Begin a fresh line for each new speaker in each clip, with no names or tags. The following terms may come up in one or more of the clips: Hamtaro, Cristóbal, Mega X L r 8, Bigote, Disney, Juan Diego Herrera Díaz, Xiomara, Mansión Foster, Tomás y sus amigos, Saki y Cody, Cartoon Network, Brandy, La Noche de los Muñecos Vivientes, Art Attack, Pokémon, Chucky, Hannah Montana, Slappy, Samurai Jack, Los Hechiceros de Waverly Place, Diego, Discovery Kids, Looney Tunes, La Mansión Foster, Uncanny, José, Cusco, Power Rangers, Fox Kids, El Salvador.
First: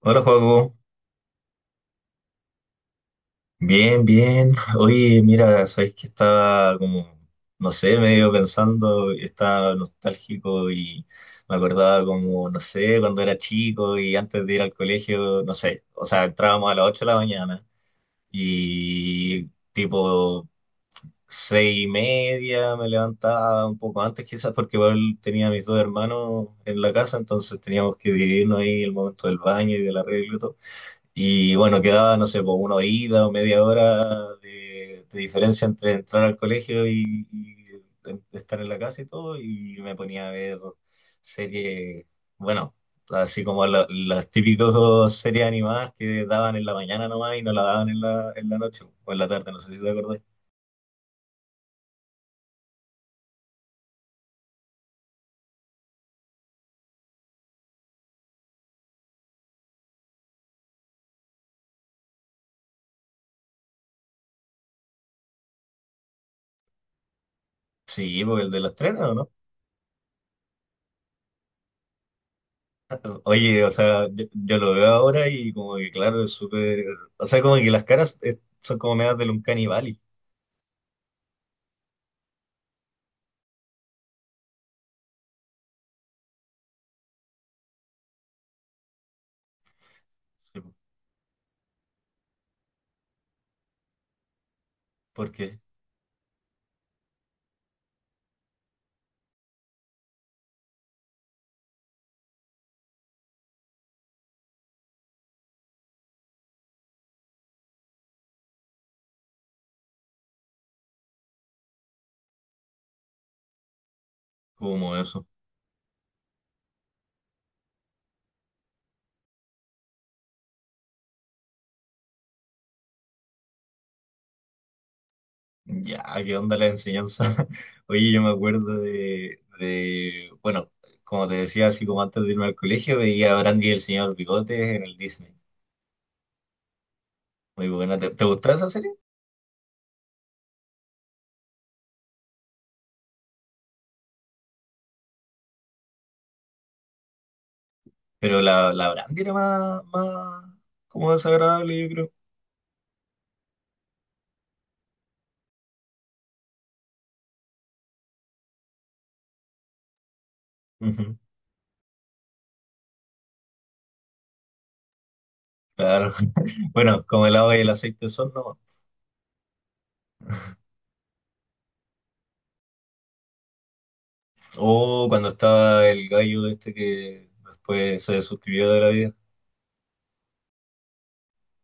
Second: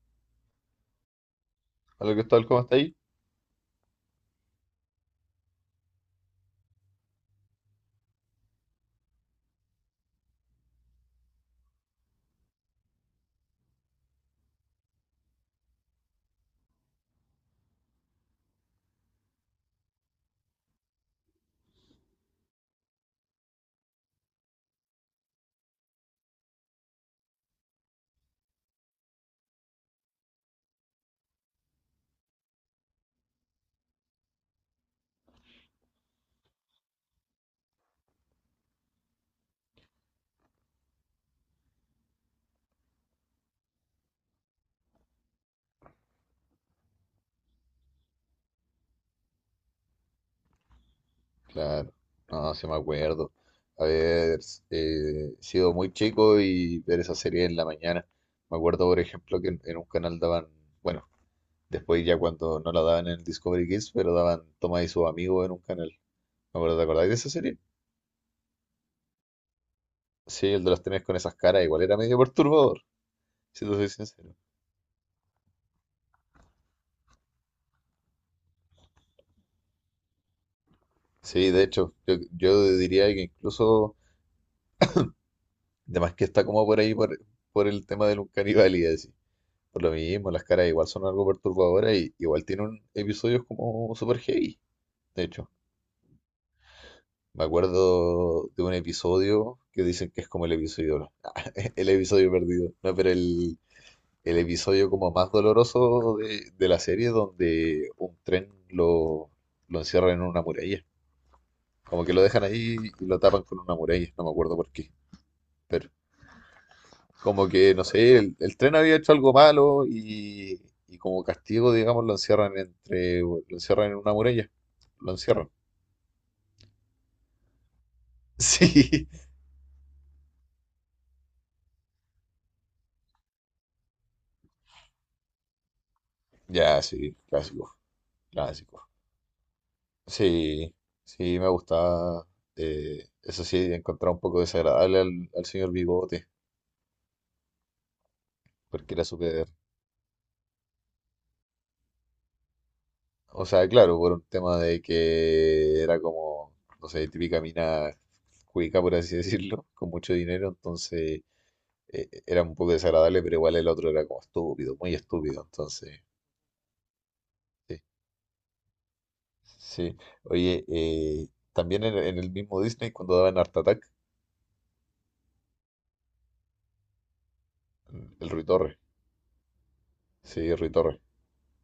Hola, Joaco.
Hola Cristóbal, ¿cómo está ahí?
Bien, bien. Oye, mira, sabéis que estaba no sé, medio pensando, estaba nostálgico y me acordaba no sé, cuando era chico y antes de ir al colegio, no sé, o sea, entrábamos a las 8 de la mañana y tipo 6:30. Me levantaba un poco antes quizás porque igual tenía a mis dos hermanos en la casa, entonces teníamos que dividirnos ahí el momento del baño y del arreglo y todo. Y bueno, quedaba, no sé, por una horita o media hora de diferencia entre entrar al colegio y estar en la casa y todo, y me ponía a ver series. Bueno, así como las típicas series animadas que daban en la mañana nomás y no la daban en la noche o en la tarde, no sé si te acordás.
Claro, no, sí me acuerdo. Haber sido muy chico y ver esa serie en la mañana. Me acuerdo, por ejemplo, que en un canal daban, bueno, después ya cuando no la daban en el Discovery Kids, pero daban Tomás y sus amigos en un canal. Me acuerdo, ¿te acordáis de esa serie?
Sí, porque el de los trenes, ¿o no?
Sí, el de los trenes con esas caras igual era medio perturbador,
Oye,
si
o
te soy
sea, yo,
sincero.
yo lo veo ahora y como que claro, es súper. O sea, como que las caras son como medias del Uncanny Valley,
Sí, de hecho, yo diría que incluso, además que está como por ahí por el tema del Uncanny y así. Por lo mismo, las caras igual son algo perturbadoras y igual tienen episodios como super heavy. De hecho,
porque
me acuerdo de un episodio que dicen que es como el episodio, el episodio perdido, no, pero el episodio como más doloroso de la serie donde un tren lo encierra en una muralla. Como que lo dejan ahí y lo tapan con una muralla, no me acuerdo por qué.
como eso.
Pero como que no sé, el tren había hecho algo malo y como castigo, digamos, lo encierran lo encierran en una muralla. Lo encierran.
Ya, ¿qué onda la enseñanza? Oye, yo me acuerdo
Sí,
bueno, como te decía, así como antes de irme al colegio, veía a Brandy y el señor Bigotes en el Disney.
ya, sí,
Muy
clásico,
buena. ¿Te gustaba esa
clásico.
serie?
Sí, sí, me gustaba. Eso sí, encontraba un poco desagradable al señor Bigote,
Pero la
porque era
Brandy era
súper.
más como desagradable, yo creo.
O sea, claro, por un tema de que era como, no sé, típica mina cuica, por así decirlo, con mucho dinero,
Ujú.
entonces era un poco desagradable, pero igual el otro era como estúpido, muy estúpido. Entonces,
Claro. Bueno, como el agua y el
sí,
aceite son nomás.
sí. Oye, también en el mismo Disney, cuando daban Art Attack,
O cuando estaba el gallo este que después
mm,
se
el Rui
suscribió
Torres.
de la vida.
Sí, Rui Torres.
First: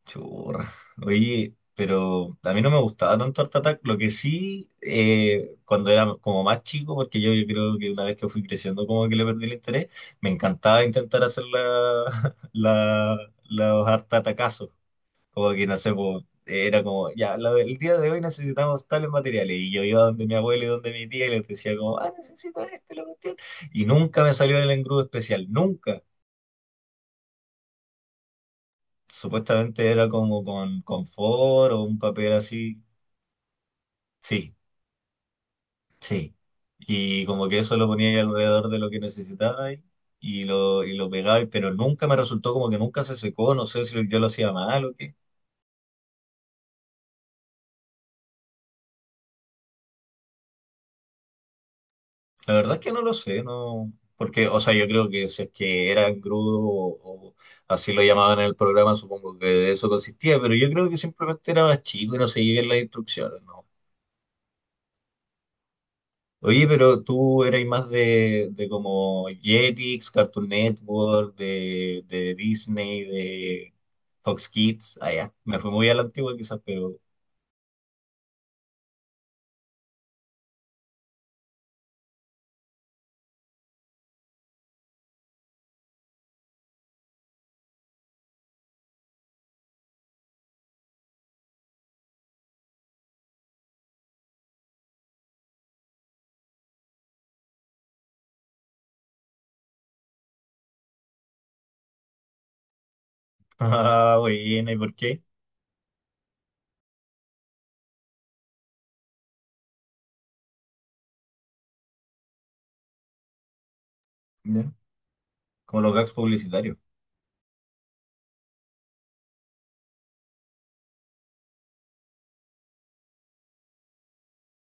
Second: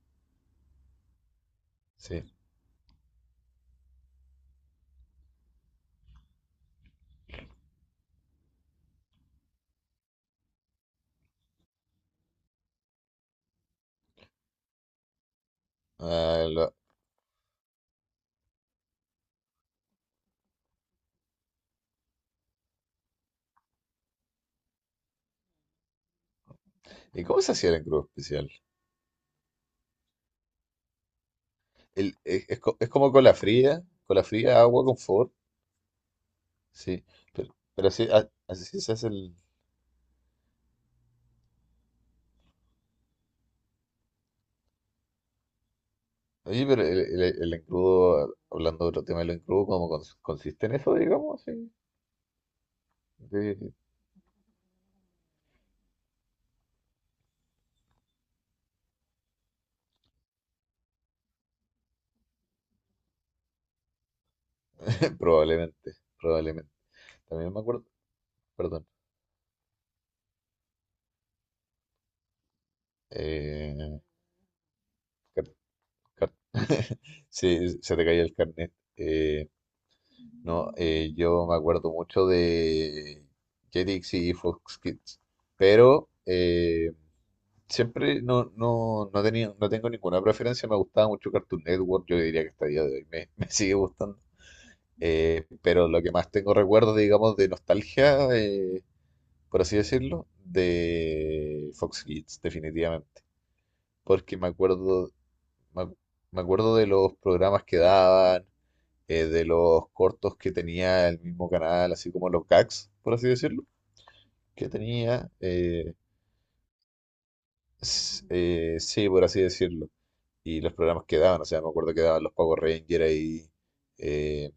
Churra. Oye,
Sí.
pero a mí no me gustaba tanto Art Attack. Lo que sí, cuando era como más chico, porque yo creo que una vez que fui creciendo, como que le perdí el interés, me encantaba intentar hacer la, los Art Attackazos. Como que no sé, po,
Ah, lo-
era como, ya, lo el día de hoy necesitamos tales materiales. Y yo iba donde mi abuelo y donde mi tía y les decía, como, ah, necesito este, lo cuestión. Y nunca me salió el engrudo especial, nunca.
¿Y cómo se hacía el engrudo especial?
Supuestamente era como con confort o un
El,
papel
es co-
así.
Es como cola
Sí,
fría, agua, confort.
sí.
Sí,
Y como que eso lo
pero así,
ponía ahí
así
alrededor de
sí
lo
se
que
hace el.
necesitaba y y lo pegaba, pero nunca me resultó, como que nunca se secó, no sé si yo lo hacía mal o qué.
Oye, pero el engrudo, hablando de otro tema del engrudo, ¿cómo consiste en eso, digamos? Sí.
La verdad es que no lo sé,
Sí,
no. Porque, o sea, yo creo que si es que era engrudo o así lo llamaban en el programa, supongo que de eso consistía, pero yo creo que simplemente era más chico y no seguía bien las instrucciones, ¿no?
probablemente,
Oye,
probablemente.
pero tú
También me
erais más
acuerdo,
de
perdón.
como Jetix, Cartoon Network, de Disney, de
eh,
Fox Kids. Ah, ya.
car-
Me fui muy a la antigua
car-
quizás, pero...
se te caía el carnet. No, Yo me acuerdo mucho de Jetix y Fox Kids, pero siempre no tenía, no tengo ninguna preferencia. Me gustaba mucho Cartoon Network, yo diría que hasta el día de hoy me, me sigue gustando. Pero lo que más tengo recuerdo, digamos, de nostalgia, por así decirlo, de Fox Kids, definitivamente.
Ah,
Porque me
buena, ¿y por
acuerdo,
qué?
Me, ac- me acuerdo de los programas que daban, de los cortos que tenía el mismo canal, así como los gags, por así decirlo,
Ya.
que tenía,
Como los gags publicitarios.
sí, por así decirlo, y los programas que daban. O sea, me acuerdo que daban los Power Rangers ahí, eh,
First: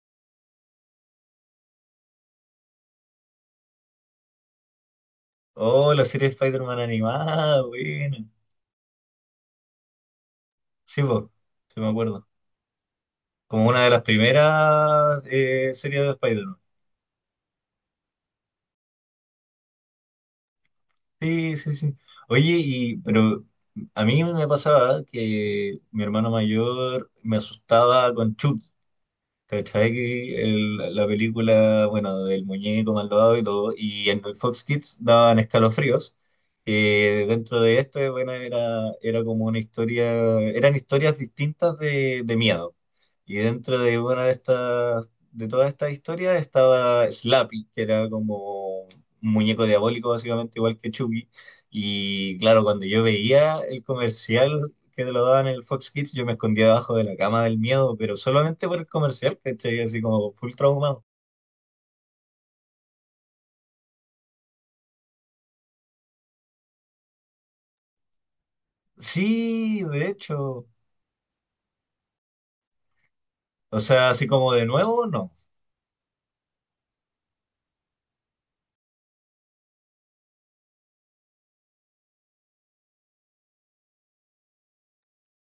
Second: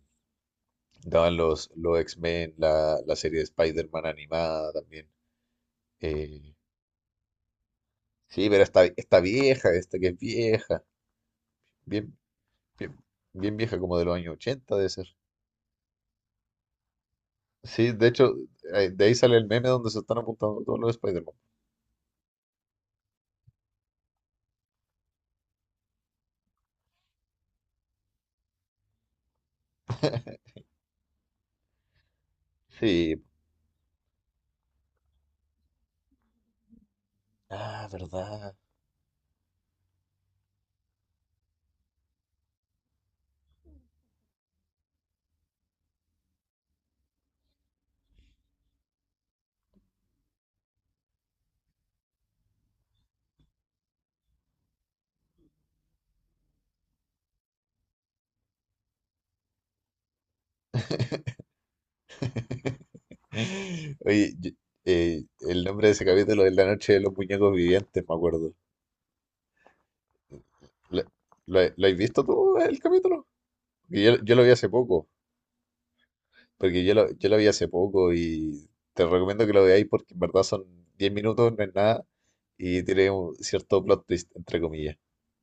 daban los X-Men, la serie de Spider-Man animada también.
Oh, la serie de
eh,
Spider-Man animada, buena.
sí, pero esta vieja, esta que es vieja,
Sí, po, sí me
bien,
acuerdo.
bien, bien
Como
vieja
una de
como
las
de los años 80 debe ser.
primeras series de Spider-Man.
Sí, de hecho, de ahí sale el meme donde se están apuntando todos los Spider-Man.
Sí, sí, sí. Oye, y, pero a mí me pasaba que mi hermano mayor me asustaba con Chucky. ¿Cachai? Que la película, bueno, del muñeco
Sí,
malvado y todo, y en el Fox Kids daban escalofríos. Dentro de
ah,
este, bueno,
verdad.
era como una historia, eran historias distintas de miedo. Y dentro de una de estas, de todas estas historias estaba Slappy, que era como un muñeco diabólico, básicamente igual que Chucky. Y claro, cuando yo veía el comercial, que te lo daban en el Fox Kids, yo me escondía debajo de la cama del miedo, pero solamente por el comercial, ¿cachai? Así como full traumado.
Oye, yo- el nombre de ese capítulo es La Noche de los Muñecos Vivientes, me acuerdo.
Sí, de hecho.
¿Lo, lo has visto tú el capítulo?
O
Porque
sea,
Yo,
así
yo lo vi
como de
hace
nuevo,
poco,
no.
porque yo lo vi hace poco y te recomiendo que lo veáis porque en verdad son 10 minutos, no es nada, y tiene un cierto plot twist, entre comillas.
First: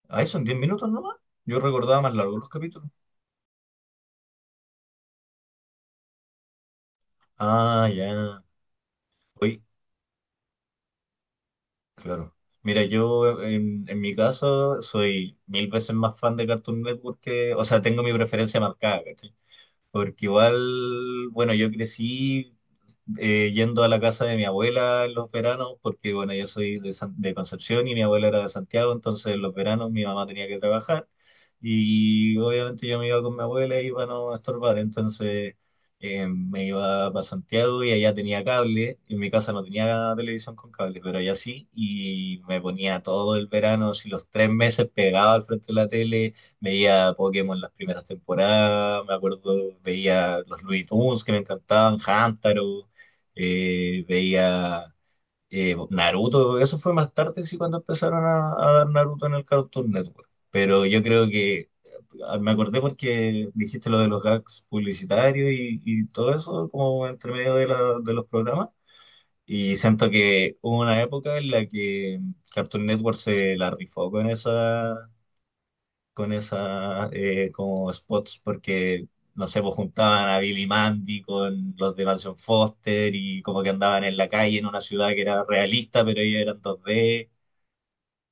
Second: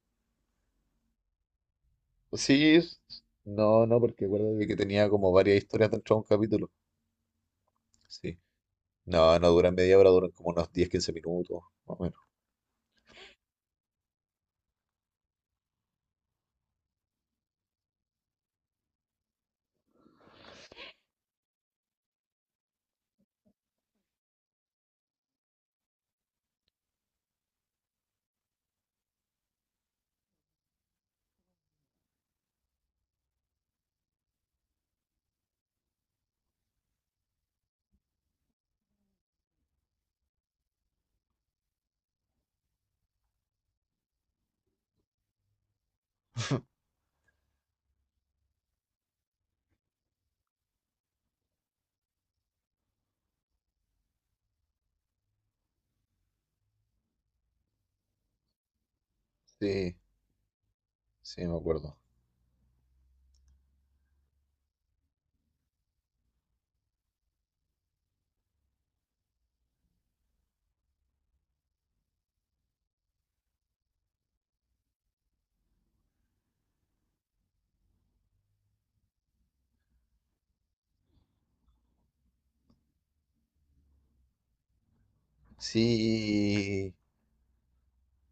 Ahí son 10 minutos nomás. Yo recordaba más largo los
Sí,
capítulos.
es- no, no, porque acuérdate que tenía como varias historias dentro de un capítulo.
Ah,
Sí.
ya.
No, no
Uy,
duran media hora, duran como unos 10, 15 minutos, más o menos.
claro. Mira, yo en mi caso soy mil veces más fan de Cartoon Network que... O sea, tengo mi preferencia marcada, ¿cachai? Porque igual, bueno, yo crecí yendo a la casa de mi abuela en los veranos, porque bueno, yo soy de, de Concepción y mi abuela era de Santiago, entonces en los veranos mi mamá tenía que trabajar y obviamente yo me iba con mi abuela y para no estorbar, entonces me iba para Santiago y allá tenía cable. En mi casa no tenía televisión con cable, pero allá sí, y me ponía todo el verano, si los tres meses pegado al frente de la tele. Veía Pokémon las primeras temporadas, me acuerdo, veía los Looney Tunes que me encantaban, Hamtaro, veía Naruto, eso fue más tarde, sí, cuando empezaron a dar Naruto en el Cartoon
Sí,
Network. Pero yo creo
sí, me
que
acuerdo.
ah, me acordé porque dijiste lo de los gags publicitarios y todo eso, como entre medio de, de los programas. Y siento que hubo una época en la que Cartoon Network se la rifó con esas como spots porque, no sé, pues juntaban a Billy Mandy con los de Mansión Foster y como que andaban en la calle en una ciudad que era realista, pero ellos eran
Sí,
2D.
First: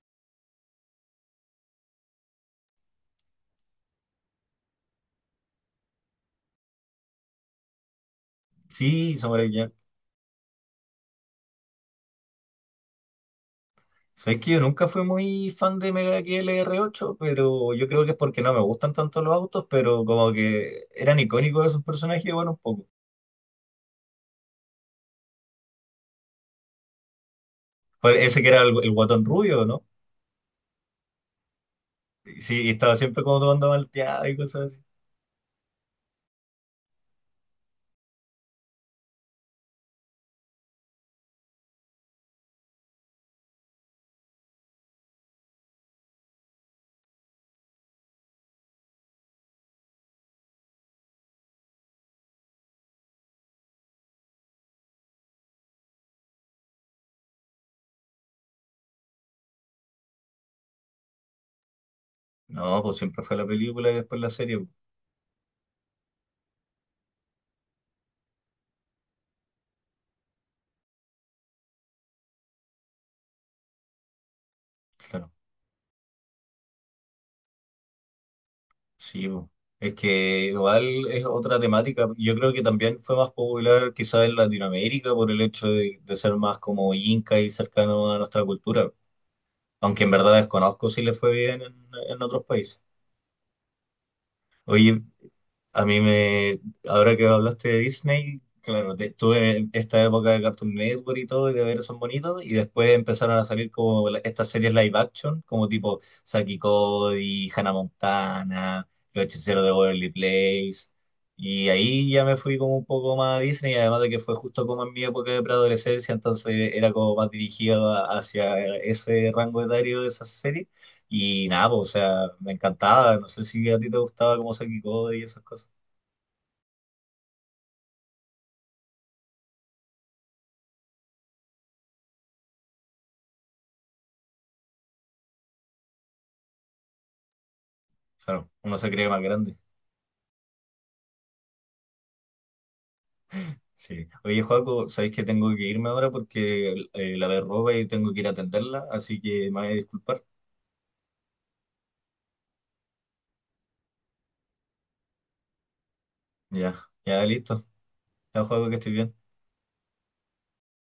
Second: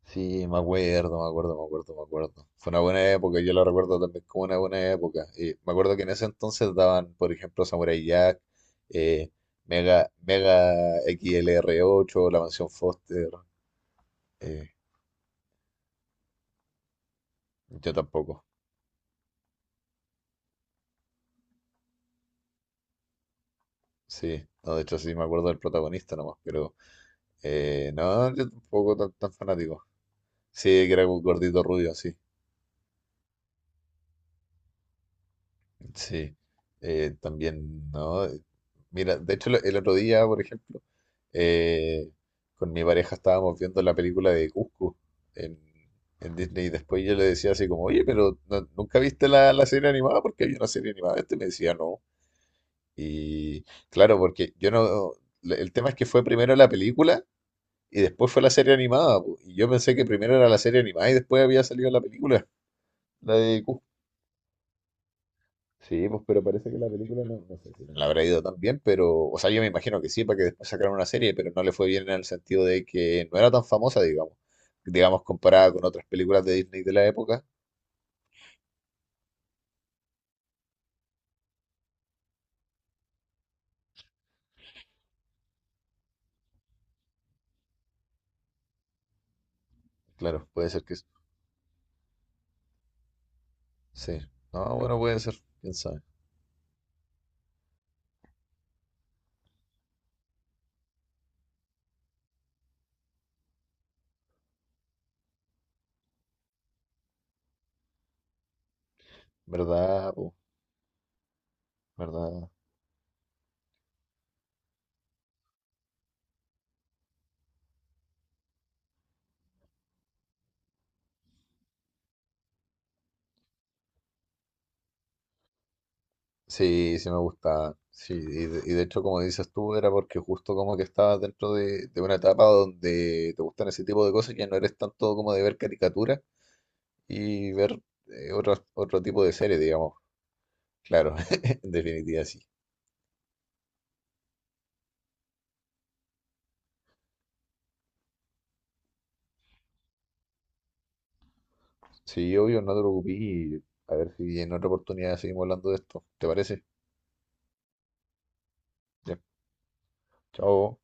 sí, me acuerdo, me acuerdo, me acuerdo, me acuerdo. Fue una buena época, yo la recuerdo también como una buena época. Y me acuerdo que en ese entonces daban, por ejemplo, Samurai Jack,
Sí,
eh,
Samurai Jack.
Mega X L R ocho, La Mansión Foster.
Sabes que yo
eh,
nunca fui muy fan de Mega X L r 8, pero yo
yo
creo que es porque
tampoco,
no me gustan tanto los autos, pero como que eran icónicos esos personajes, bueno, un poco.
sí. No, de hecho, sí me acuerdo del protagonista nomás, pero
Fue
no,
ese que
yo
era el
tampoco tan,
guatón
tan
rubio, ¿no?
fanático. Sí, que era un gordito rubio, sí.
Y sí, y estaba siempre como tomando malteada y cosas así.
Sí, también, ¿no? Mira, de hecho, el otro día, por ejemplo, eh, con mi pareja estábamos viendo la película de Cusco en, en Disney, y después yo le decía así como, oye, pero ¿nunca viste la serie animada? Porque hay una serie animada. Este me decía, no. Y claro, porque yo no... El tema es que fue primero la película y después fue la serie animada, po. Y yo pensé que primero era la serie animada y después había salido la película,
No, pues siempre
la
fue la
de Cusco.
película y después la serie, pues,
Sí, pues, pero parece que la película no, no sé si no. No le habrá ido tan bien, pero o sea, yo me imagino que sí, para que después sacaran una serie, pero no le fue bien en el sentido de que no era tan famosa, digamos, digamos,
claro.
comparada con otras películas de Disney de la época.
Sí, po. Es que igual es otra temática. Yo creo que también fue más popular quizás en Latinoamérica por el hecho de ser más como inca y cercano a nuestra cultura. Aunque en verdad
Claro, puede ser
desconozco
que
si le fue bien en otros países.
sí. No, bueno,
Oye,
puede ser, quién
a mí
sabe.
me, ahora que hablaste de Disney, claro, tuve esta época de Cartoon Network y todo, y de ver esos bonitos, y después empezaron a salir como estas series live action, como tipo Saki y Cody, Hannah Montana, Los Hechiceros de Waverly
¿Verdad, po?
Place, y ahí ya me
¿Verdad?
fui como un poco más a Disney, además de que fue justo como en mi época de preadolescencia, entonces era como más dirigido hacia ese rango etario de esas series, y nada, pues, o sea, me encantaba, no sé si a ti te gustaba como Saki y Cody y esas cosas.
Sí, sí me gustaba. Sí, y y de hecho, como dices tú, era porque justo como que estabas dentro de una etapa donde te gustan ese tipo de cosas, ya no eres tanto como de ver caricaturas y ver
Claro,
otro,
uno se
otro
cree más
tipo de
grande.
series, digamos. Claro, en definitiva sí.
Sí. Oye, Joaco, sabéis que tengo que irme ahora porque la derroba y tengo que ir a atenderla, así que me voy a disculpar.
Sí, obvio, no te preocupes, y a ver si en otra oportunidad seguimos hablando de esto. ¿Te parece?
Ya, ya, listo. Ya, Joaco, que estoy bien.
Ya, chao.